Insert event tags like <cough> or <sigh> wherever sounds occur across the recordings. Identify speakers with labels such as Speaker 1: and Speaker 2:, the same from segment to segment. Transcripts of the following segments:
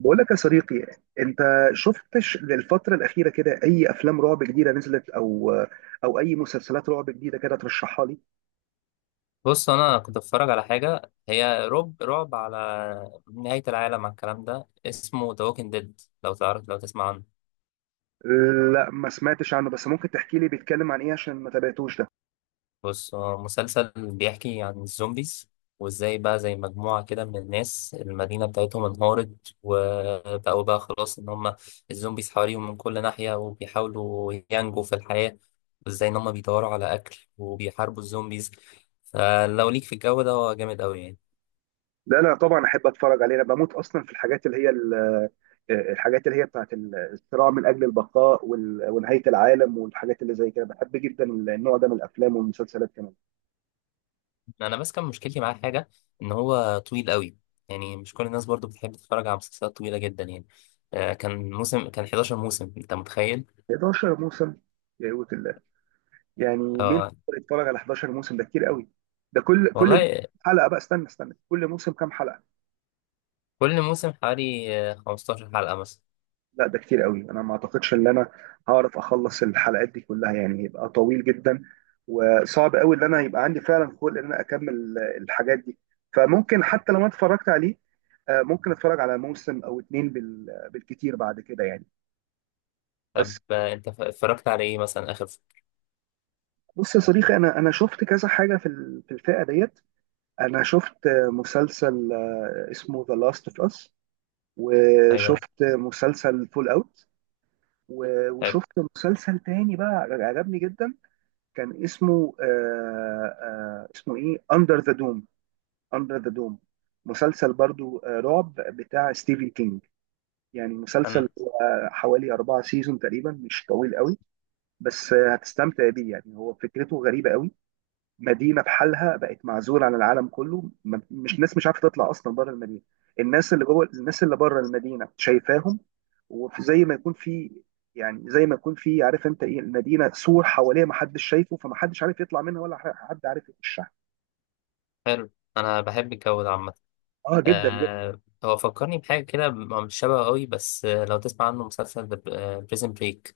Speaker 1: بقول لك يا صديقي، انت شفتش للفترة الأخيرة كده أي أفلام رعب جديدة نزلت أو أي مسلسلات رعب جديدة كده ترشحها لي؟
Speaker 2: بص، انا كنت بتفرج على حاجه هي رعب رعب، على نهايه العالم، على الكلام ده. اسمه The Walking Dead. لو تسمع عنه؟
Speaker 1: لا، ما سمعتش عنه، بس ممكن تحكي لي بيتكلم عن إيه عشان ما تابعتوش ده؟
Speaker 2: بص، هو مسلسل بيحكي عن الزومبيز، وازاي بقى زي مجموعه كده من الناس المدينه بتاعتهم انهارت، وبقوا بقى خلاص ان هم الزومبيز حواليهم من كل ناحيه، وبيحاولوا ينجوا في الحياه، وازاي ان هم بيدوروا على اكل وبيحاربوا الزومبيز. فلو ليك في الجو ده، هو جامد قوي يعني.
Speaker 1: لا طبعا أحب أتفرج عليه. أنا بموت أصلا في الحاجات اللي هي الحاجات اللي هي بتاعت الصراع من أجل البقاء ونهاية العالم والحاجات اللي زي كده. بحب جدا النوع ده من الأفلام والمسلسلات كمان.
Speaker 2: انا بس كان مشكلتي معاه حاجه، ان هو طويل قوي. يعني مش كل الناس برضو بتحب تتفرج على مسلسلات طويله جدا يعني. كان 11 موسم، انت متخيل؟
Speaker 1: 11 موسم! يا قوة الله، يعني مين
Speaker 2: اه،
Speaker 1: يقدر يتفرج على 11 موسم؟ ده كتير قوي. ده كل موسم
Speaker 2: والله.
Speaker 1: حلقه بقى، استنى، كل موسم كام حلقه؟
Speaker 2: كل موسم حوالي 15 حلقه مثلا.
Speaker 1: لا، ده كتير قوي، انا ما اعتقدش ان انا هعرف اخلص الحلقات دي كلها، يعني يبقى طويل جدا وصعب قوي ان انا يبقى عندي فعلا خلق ان انا اكمل الحاجات دي. فممكن حتى لو انا اتفرجت عليه، ممكن اتفرج على موسم او اتنين بالكتير بعد كده يعني.
Speaker 2: طب،
Speaker 1: بس
Speaker 2: انت اتفرجت على ايه مثلا اخر
Speaker 1: بص يا صديقي، انا شفت كذا حاجه في في الفئه ديت. انا شفت مسلسل اسمه ذا لاست اوف اس،
Speaker 2: ايوه.
Speaker 1: وشفت مسلسل فول اوت،
Speaker 2: حلو.
Speaker 1: وشفت مسلسل تاني بقى عجبني جدا. كان اسمه اسمه ايه، اندر ذا دوم. اندر ذا دوم، مسلسل برضو آه رعب بتاع ستيفن كينج. يعني مسلسل
Speaker 2: أنا-
Speaker 1: آه حوالي 4 سيزون تقريبا، مش طويل قوي، بس آه هتستمتع بيه. يعني هو فكرته غريبة قوي، مدينه بحالها بقت معزوله عن العالم كله، مش ناس مش عارفه تطلع اصلا بره المدينه، الناس اللي جوه الناس اللي بره المدينه شايفاهم، وزي ما يكون في، يعني زي ما يكون في، عارف انت ايه، المدينه سور حواليها ما حدش شايفه، فما حدش عارف يطلع منها ولا حد عارف يخشها.
Speaker 2: حلو. انا بحب الجو ده عامه.
Speaker 1: اه جدا جدا.
Speaker 2: هو فكرني بحاجة كده، هو مش شبه قوي، بس لو تسمع عنه مسلسل بريزن بريك،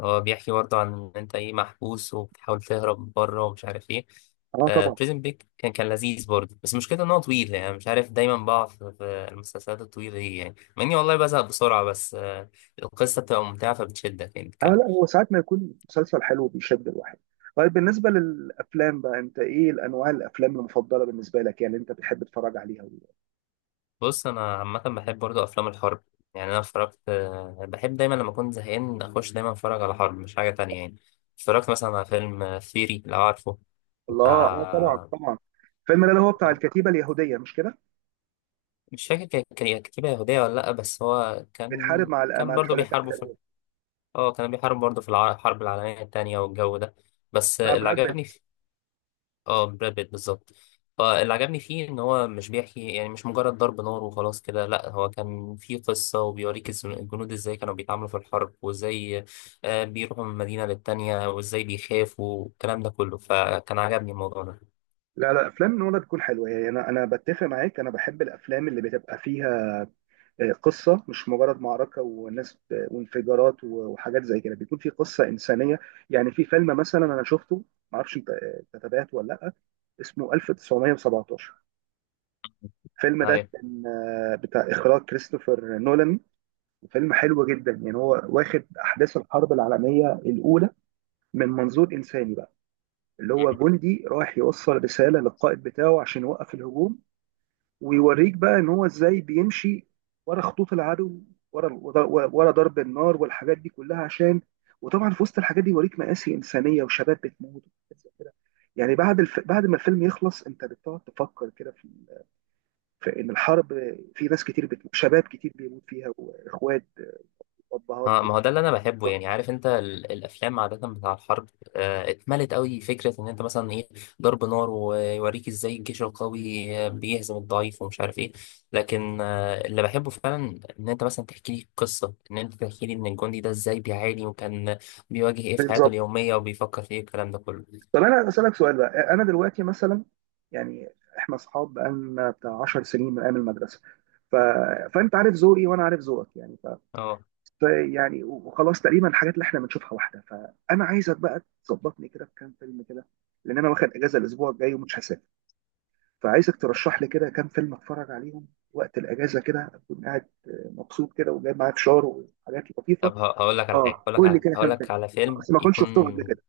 Speaker 2: هو بيحكي برضه عن إن أنت إيه محبوس وبتحاول تهرب بره ومش عارف إيه.
Speaker 1: اه طبعا.
Speaker 2: بريزن بريك كان لذيذ برضه، بس مشكلته إن هو طويل، يعني مش عارف، دايما بقع في المسلسلات الطويلة دي، يعني، مع إني والله بزهق بسرعة، بس القصة بتبقى ممتعة فبتشدك يعني.
Speaker 1: اه لا، هو ساعات ما يكون مسلسل حلو بيشد الواحد. طيب بالنسبه للافلام بقى، انت ايه الانواع الافلام المفضله بالنسبه لك يعني انت بتحب تتفرج عليها؟
Speaker 2: بص، انا عامه بحب برضو افلام الحرب. يعني انا اتفرجت، بحب دايما لما اكون زهقان اخش دايما اتفرج على حرب، مش حاجه تانية يعني. اتفرجت مثلا على فيلم ثيري، لو عارفه،
Speaker 1: الله، اه طبعا
Speaker 2: بتاع...
Speaker 1: طبعا. الفيلم ده اللي هو بتاع الكتيبه اليهوديه، مش كده؟
Speaker 2: مش فاكر كان إيه، كتيبه يهوديه ولا لا، بس هو
Speaker 1: بتحارب
Speaker 2: كان
Speaker 1: مع
Speaker 2: كان
Speaker 1: مع
Speaker 2: برضو
Speaker 1: الحلفاء.
Speaker 2: بيحاربوا في... اه، كان بيحارب برضو في الحرب العالميه التانية والجو ده. بس اللي
Speaker 1: الشعبيات
Speaker 2: عجبني...
Speaker 1: بت...
Speaker 2: اه، براد بيت بالظبط. فاللي عجبني فيه ان هو مش بيحكي، يعني مش مجرد ضرب نار وخلاص كده، لا هو كان فيه قصة، وبيوريك الجنود ازاي كانوا بيتعاملوا في الحرب، وازاي بيروحوا من مدينة للتانية، وازاي بيخافوا، والكلام ده كله. فكان عجبني الموضوع ده.
Speaker 1: لا لا، افلام نولان تكون حلوه يعني. انا انا بتفق معاك، انا بحب الافلام اللي بتبقى فيها قصه، مش مجرد معركه وناس وانفجارات وحاجات زي كده، بيكون في قصه انسانيه. يعني في فيلم مثلا انا شفته، معرفش انت أنت تابعته ولا لا، اسمه 1917. الفيلم ده
Speaker 2: أيوة.
Speaker 1: كان بتاع اخراج كريستوفر نولان، وفيلم حلو جدا. يعني هو واخد احداث الحرب العالميه الاولى من منظور انساني بقى، اللي هو جندي رايح يوصل رسالة للقائد بتاعه عشان يوقف الهجوم، ويوريك بقى ان هو ازاي بيمشي ورا خطوط العدو، ورا ضرب النار والحاجات دي كلها عشان، وطبعا في وسط الحاجات دي يوريك مآسي إنسانية وشباب بتموت وحاجات زي كده. يعني بعد بعد ما الفيلم يخلص انت بتقعد تفكر كده في... في ان الحرب، في ناس كتير بتموت، شباب كتير بيموت فيها، واخوات وابهات
Speaker 2: اه، ما هو ده اللي انا بحبه. يعني عارف انت الافلام عاده بتاع الحرب، اتملت قوي فكره ان انت مثلا ايه، ضرب نار، ويوريك ازاي الجيش القوي بيهزم الضعيف، ومش عارف ايه. لكن اللي بحبه فعلا ان انت مثلا تحكي لي قصه، ان انت تحكي لي ان الجندي ده ازاي بيعاني، وكان بيواجه ايه في حياته
Speaker 1: بالظبط.
Speaker 2: اليوميه، وبيفكر في ايه، الكلام ده كله.
Speaker 1: طب انا اسالك سؤال بقى، انا دلوقتي مثلا، يعني احنا اصحاب بقالنا بتاع 10 سنين من ايام المدرسه، ف... فانت عارف ذوقي وانا عارف ذوقك، يعني ف...
Speaker 2: اه.
Speaker 1: ف يعني وخلاص تقريبا الحاجات اللي احنا بنشوفها واحده. فانا عايزك بقى تظبطني كده بكام فيلم كده، لان انا واخد اجازه الاسبوع الجاي ومش هسافر، فعايزك ترشح لي كده كام فيلم اتفرج عليهم وقت الاجازه كده، اكون قاعد مبسوط كده وجايب معايا فشار وحاجات لطيفه.
Speaker 2: طب، هقول لك على
Speaker 1: اه
Speaker 2: حاجه،
Speaker 1: قول لي كده
Speaker 2: هقول
Speaker 1: كام فيلم،
Speaker 2: لك على فيلم
Speaker 1: بس ما كنتش
Speaker 2: يكون...
Speaker 1: شفتهم قبل كده.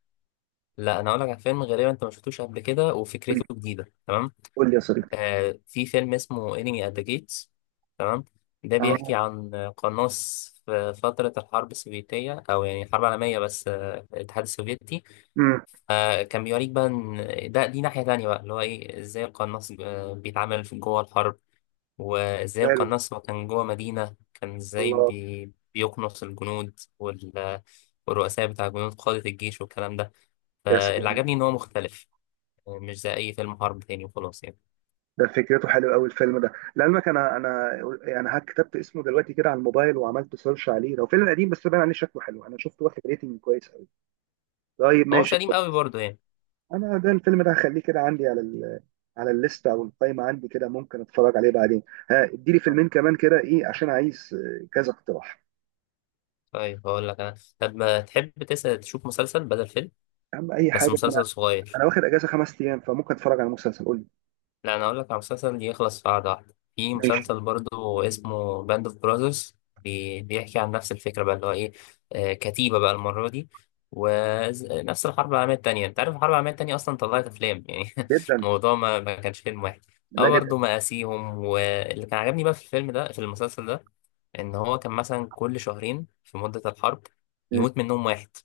Speaker 2: لا، انا هقول لك على فيلم غالبا انت ما شفتوش قبل كده،
Speaker 1: قول
Speaker 2: وفكرته
Speaker 1: لي،
Speaker 2: جديده تمام.
Speaker 1: قول لي يا صديقي.
Speaker 2: في فيلم اسمه انمي ات ذا جيتس. تمام. ده
Speaker 1: اه.
Speaker 2: بيحكي عن قناص في فترة الحرب السوفيتية، أو يعني الحرب العالمية، بس الاتحاد السوفيتي. كان بيوريك بقى إن ده، دي ناحية تانية بقى، اللي هو إيه إزاي القناص بيتعامل في جوه الحرب، وإزاي
Speaker 1: امم.
Speaker 2: القناص، هو كان جوه مدينة، كان إزاي
Speaker 1: الله.
Speaker 2: بيقنص الجنود والرؤساء بتاع الجنود، قادة الجيش والكلام ده.
Speaker 1: يا
Speaker 2: فاللي
Speaker 1: سلام،
Speaker 2: عجبني إن هو مختلف، مش زي أي فيلم حرب تاني وخلاص يعني.
Speaker 1: ده فكرته حلوه قوي الفيلم ده. لعلمك، انا انا يعني ها كتبت اسمه دلوقتي كده على الموبايل وعملت سيرش عليه، لو فيلم قديم بس باين عليه شكله حلو، انا شفته واخد ريتنج كويس قوي. طيب
Speaker 2: هو مش
Speaker 1: ماشي،
Speaker 2: قديم
Speaker 1: طب
Speaker 2: قوي برضه يعني.
Speaker 1: انا ده الفيلم ده هخليه كده عندي على ال على الليسته او القائمه عندي كده، ممكن اتفرج عليه بعدين. ها اديلي فيلمين كمان كده، ايه عشان عايز كذا اقتراح.
Speaker 2: طيب، هقول لك انا. طب ما تحب تسأل تشوف مسلسل بدل فيلم؟
Speaker 1: اهم اي
Speaker 2: بس
Speaker 1: حاجه إن انا،
Speaker 2: مسلسل صغير.
Speaker 1: انا واخد اجازه 5 ايام، فممكن اتفرج على مسلسل، قول لي.
Speaker 2: لا، انا هقول لك على مسلسل يخلص في قعده واحده، في
Speaker 1: ماشي.
Speaker 2: مسلسل برضو اسمه باند اوف براذرز. بيحكي عن نفس الفكره بقى اللي هو ايه، كتيبه بقى المره دي، ونفس الحرب العالميه التانيه. انت عارف الحرب العالميه التانيه اصلا طلعت افلام يعني <laughs>
Speaker 1: جدا.
Speaker 2: الموضوع ما كانش فيلم واحد.
Speaker 1: لا
Speaker 2: هو
Speaker 1: جدا.
Speaker 2: برضه مآسيهم، واللي كان عجبني بقى في الفيلم ده في المسلسل ده، ان هو كان مثلا كل شهرين في مده الحرب
Speaker 1: مم.
Speaker 2: يموت منهم واحد،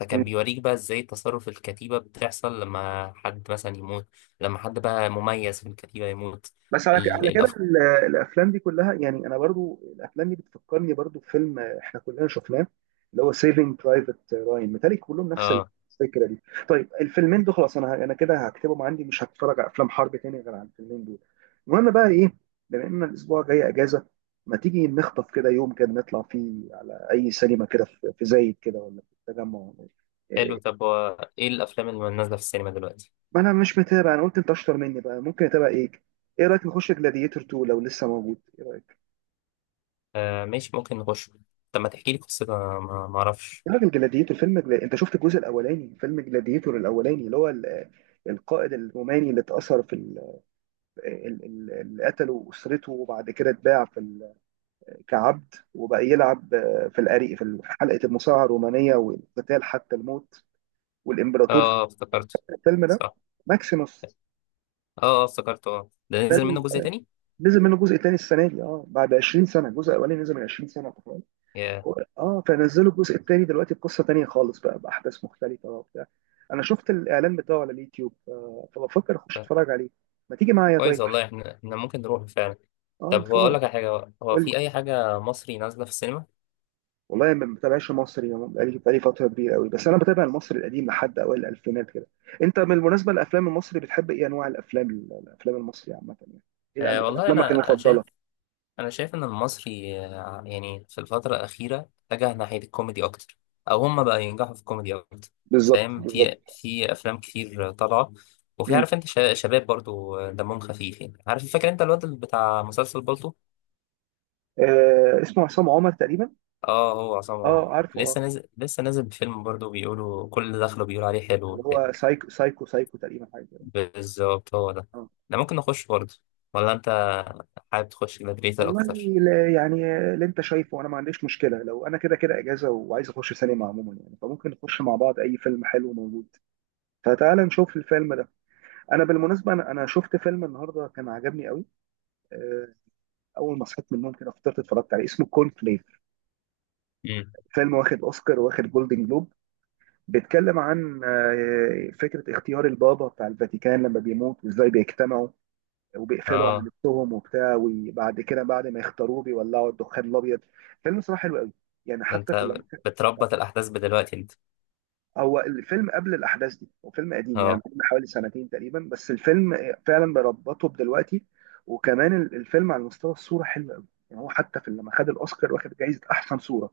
Speaker 2: فكان بيوريك بقى ازاي تصرف الكتيبة بتحصل لما حد مثلا يموت، لما حد بقى مميز في الكتيبة يموت.
Speaker 1: بس على
Speaker 2: ال-
Speaker 1: على كده
Speaker 2: الأف...
Speaker 1: الافلام دي كلها، يعني انا برضو الافلام دي بتفكرني برضو بفيلم احنا كلنا شفناه، اللي هو سيفنج برايفت راين، متهيألي كلهم نفس
Speaker 2: اه.
Speaker 1: الفكره دي. طيب الفيلمين دول خلاص، انا انا كده هكتبهم عندي، مش هتفرج على افلام حرب تاني غير على الفيلمين دول. المهم بقى ايه، بما ان الاسبوع جاي اجازه، ما تيجي نخطف كده يوم كده نطلع فيه على اي سينما كده في في زايد كده، ولا في التجمع ولا إيه.
Speaker 2: حلو.
Speaker 1: إيه،
Speaker 2: طب هو ايه الأفلام اللي نازلة في السينما دلوقتي؟
Speaker 1: ما انا مش متابع، انا قلت انت اشطر مني بقى، ممكن اتابع ايه. ايه رايك نخش جلاديتور 2 لو لسه موجود؟ إيه رأيك؟
Speaker 2: آه، ماشي، ممكن نخش. طب ما تحكي لي قصتها، ما اعرفش.
Speaker 1: تعرف جلاديتور، فيلم جلا... انت شفت الجزء الاولاني، فيلم جلاديتور الاولاني اللي هو القائد الروماني اللي اتأثر في ال... ال... ال... اللي قتله اسرته، وبعد كده اتباع في ال... كعبد، وبقى يلعب في الأري... في حلقة المصارعة الرومانية والقتال حتى الموت،
Speaker 2: اه،
Speaker 1: والامبراطور في
Speaker 2: افتكرته.
Speaker 1: الفيلم ده،
Speaker 2: صح.
Speaker 1: ماكسيموس.
Speaker 2: اه، افتكرته. اه، ده
Speaker 1: ده
Speaker 2: نزل منه جزء تاني؟
Speaker 1: نزل منه جزء تاني السنة دي، اه بعد 20 سنة، الجزء الاولاني نزل من 20 سنة
Speaker 2: ياه.
Speaker 1: و- اه فنزلوا الجزء الثاني دلوقتي بقصه تانيه خالص بقى، باحداث مختلفه وبتاع. انا شفت الاعلان بتاعه على اليوتيوب، فبفكر اخش
Speaker 2: ده
Speaker 1: اتفرج عليه، ما تيجي معايا طيب؟
Speaker 2: كويس والله. احنا ممكن نروح فعلا.
Speaker 1: اه
Speaker 2: طب هو،
Speaker 1: نتفرج.
Speaker 2: اقول لك على حاجة، هو
Speaker 1: قول لي.
Speaker 2: في أي حاجة مصري نازلة في السينما؟
Speaker 1: والله ما بتابعش مصري، يعني بقالي فتره كبيره قوي، بس انا بتابع المصري القديم لحد اوائل الالفينات كده. انت بالمناسبه الافلام المصري بتحب ايه انواع الافلام، الافلام المصري عامه يعني، ايه الأنواع،
Speaker 2: والله،
Speaker 1: افلامك
Speaker 2: أنا أنا
Speaker 1: المفضله؟
Speaker 2: شايف انا شايف ان المصري يعني في الفتره الاخيره اتجه ناحيه الكوميدي اكتر، او هم بقى ينجحوا في الكوميدي اكتر.
Speaker 1: بالظبط
Speaker 2: فاهم،
Speaker 1: بالظبط.
Speaker 2: في افلام كتير طالعه، وفي،
Speaker 1: مم.
Speaker 2: عارف انت، شباب برضو دمهم خفيف، يعني عارف، فاكر انت الواد اللي بتاع مسلسل بالطو؟
Speaker 1: آه اسمه عصام عمر تقريبا.
Speaker 2: اه، هو عصام
Speaker 1: اه
Speaker 2: عمر
Speaker 1: عارفه اه،
Speaker 2: لسه نازل، بفيلم برضو، بيقولوا كل اللي دخله بيقولوا عليه حلو
Speaker 1: اللي
Speaker 2: وبتاع.
Speaker 1: هو سايكو سايكو سايكو تقريبا حاجه كده.
Speaker 2: بالظبط، هو ده.
Speaker 1: آه.
Speaker 2: ده ممكن نخش برضو، ولا انت حابب تخش جلاديتور
Speaker 1: والله
Speaker 2: اكتر؟
Speaker 1: لا، يعني اللي انت شايفه، انا ما عنديش مشكله، لو انا كده كده اجازه وعايز اخش سينما عموما يعني، فممكن نخش مع بعض اي فيلم حلو موجود. فتعال نشوف الفيلم ده. انا بالمناسبه انا انا شفت فيلم النهارده كان عجبني قوي، آه، اول ما صحيت من النوم كده فطرت اتفرجت عليه، اسمه كورن فليك.
Speaker 2: امم.
Speaker 1: فيلم واخد اوسكار واخد جولدن جلوب، بيتكلم عن فكره اختيار البابا بتاع الفاتيكان لما بيموت، وازاي بيجتمعوا وبيقفلوا على
Speaker 2: اه.
Speaker 1: نفسهم وبتاع، وبعد كده بعد ما يختاروه بيولعوا الدخان الابيض. فيلم صراحه حلو قوي، يعني
Speaker 2: ده
Speaker 1: حتى في
Speaker 2: انت
Speaker 1: اللم...
Speaker 2: بتربط الاحداث بدلوقتي انت؟
Speaker 1: هو الفيلم قبل الاحداث دي، هو فيلم قديم يعني
Speaker 2: اه.
Speaker 1: من حوالي سنتين تقريبا، بس الفيلم فعلا بربطه بدلوقتي. وكمان الفيلم على مستوى الصوره حلو قوي، يعني هو حتى في لما خد الاوسكار واخد جائزه احسن صوره.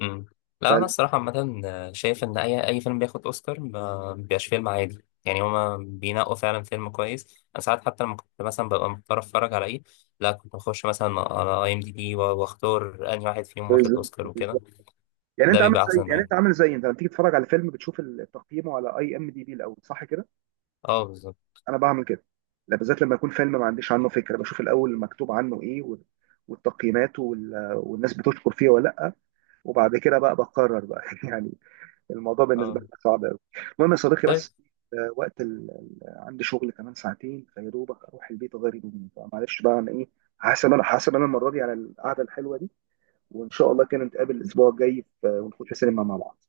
Speaker 2: امم. لا، انا
Speaker 1: ف...
Speaker 2: الصراحه عامه شايف ان اي فيلم بياخد اوسكار ما بيبقاش فيلم عادي، يعني هما بينقوا فعلا فيلم كويس. انا ساعات حتى لما كنت مثلا ببقى مضطر اتفرج على ايه، لا، كنت بخش مثلا على اي ام دي بي واختار انهي واحد فيهم واخد
Speaker 1: بالظبط
Speaker 2: اوسكار وكده.
Speaker 1: بالظبط. يعني
Speaker 2: ده
Speaker 1: انت عامل
Speaker 2: بيبقى
Speaker 1: زي،
Speaker 2: احسن
Speaker 1: يعني
Speaker 2: يعني.
Speaker 1: انت عامل زي، انت لما تيجي تتفرج على فيلم بتشوف تقييمه على اي ام دي بي الاول، صح كده؟
Speaker 2: اه، بالظبط.
Speaker 1: انا بعمل كده، لا بالذات لما يكون فيلم ما عنديش عنه فكره، بشوف الاول مكتوب عنه ايه والتقييمات والناس بتشكر فيه ولا لا، وبعد كده بقى بقرر بقى <laughs> يعني. الموضوع بالنسبه لي
Speaker 2: اه.
Speaker 1: صعب قوي. المهم يا صديقي،
Speaker 2: طيب،
Speaker 1: بس وقت ال... عندي شغل كمان ساعتين، فيا دوبك اروح البيت اغير هدومي، فمعلش بقى انا ايه، هحاسب انا المره دي على القعده الحلوه دي، وان شاء الله كده نتقابل الاسبوع الجاي ونخش سينما مع بعض.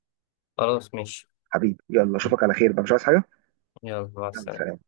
Speaker 2: خلاص، ماشي.
Speaker 1: حبيبي يلا، اشوفك على خير بقى، مش عايز حاجه.
Speaker 2: يلا مع
Speaker 1: يلا
Speaker 2: السلامه.
Speaker 1: سلام.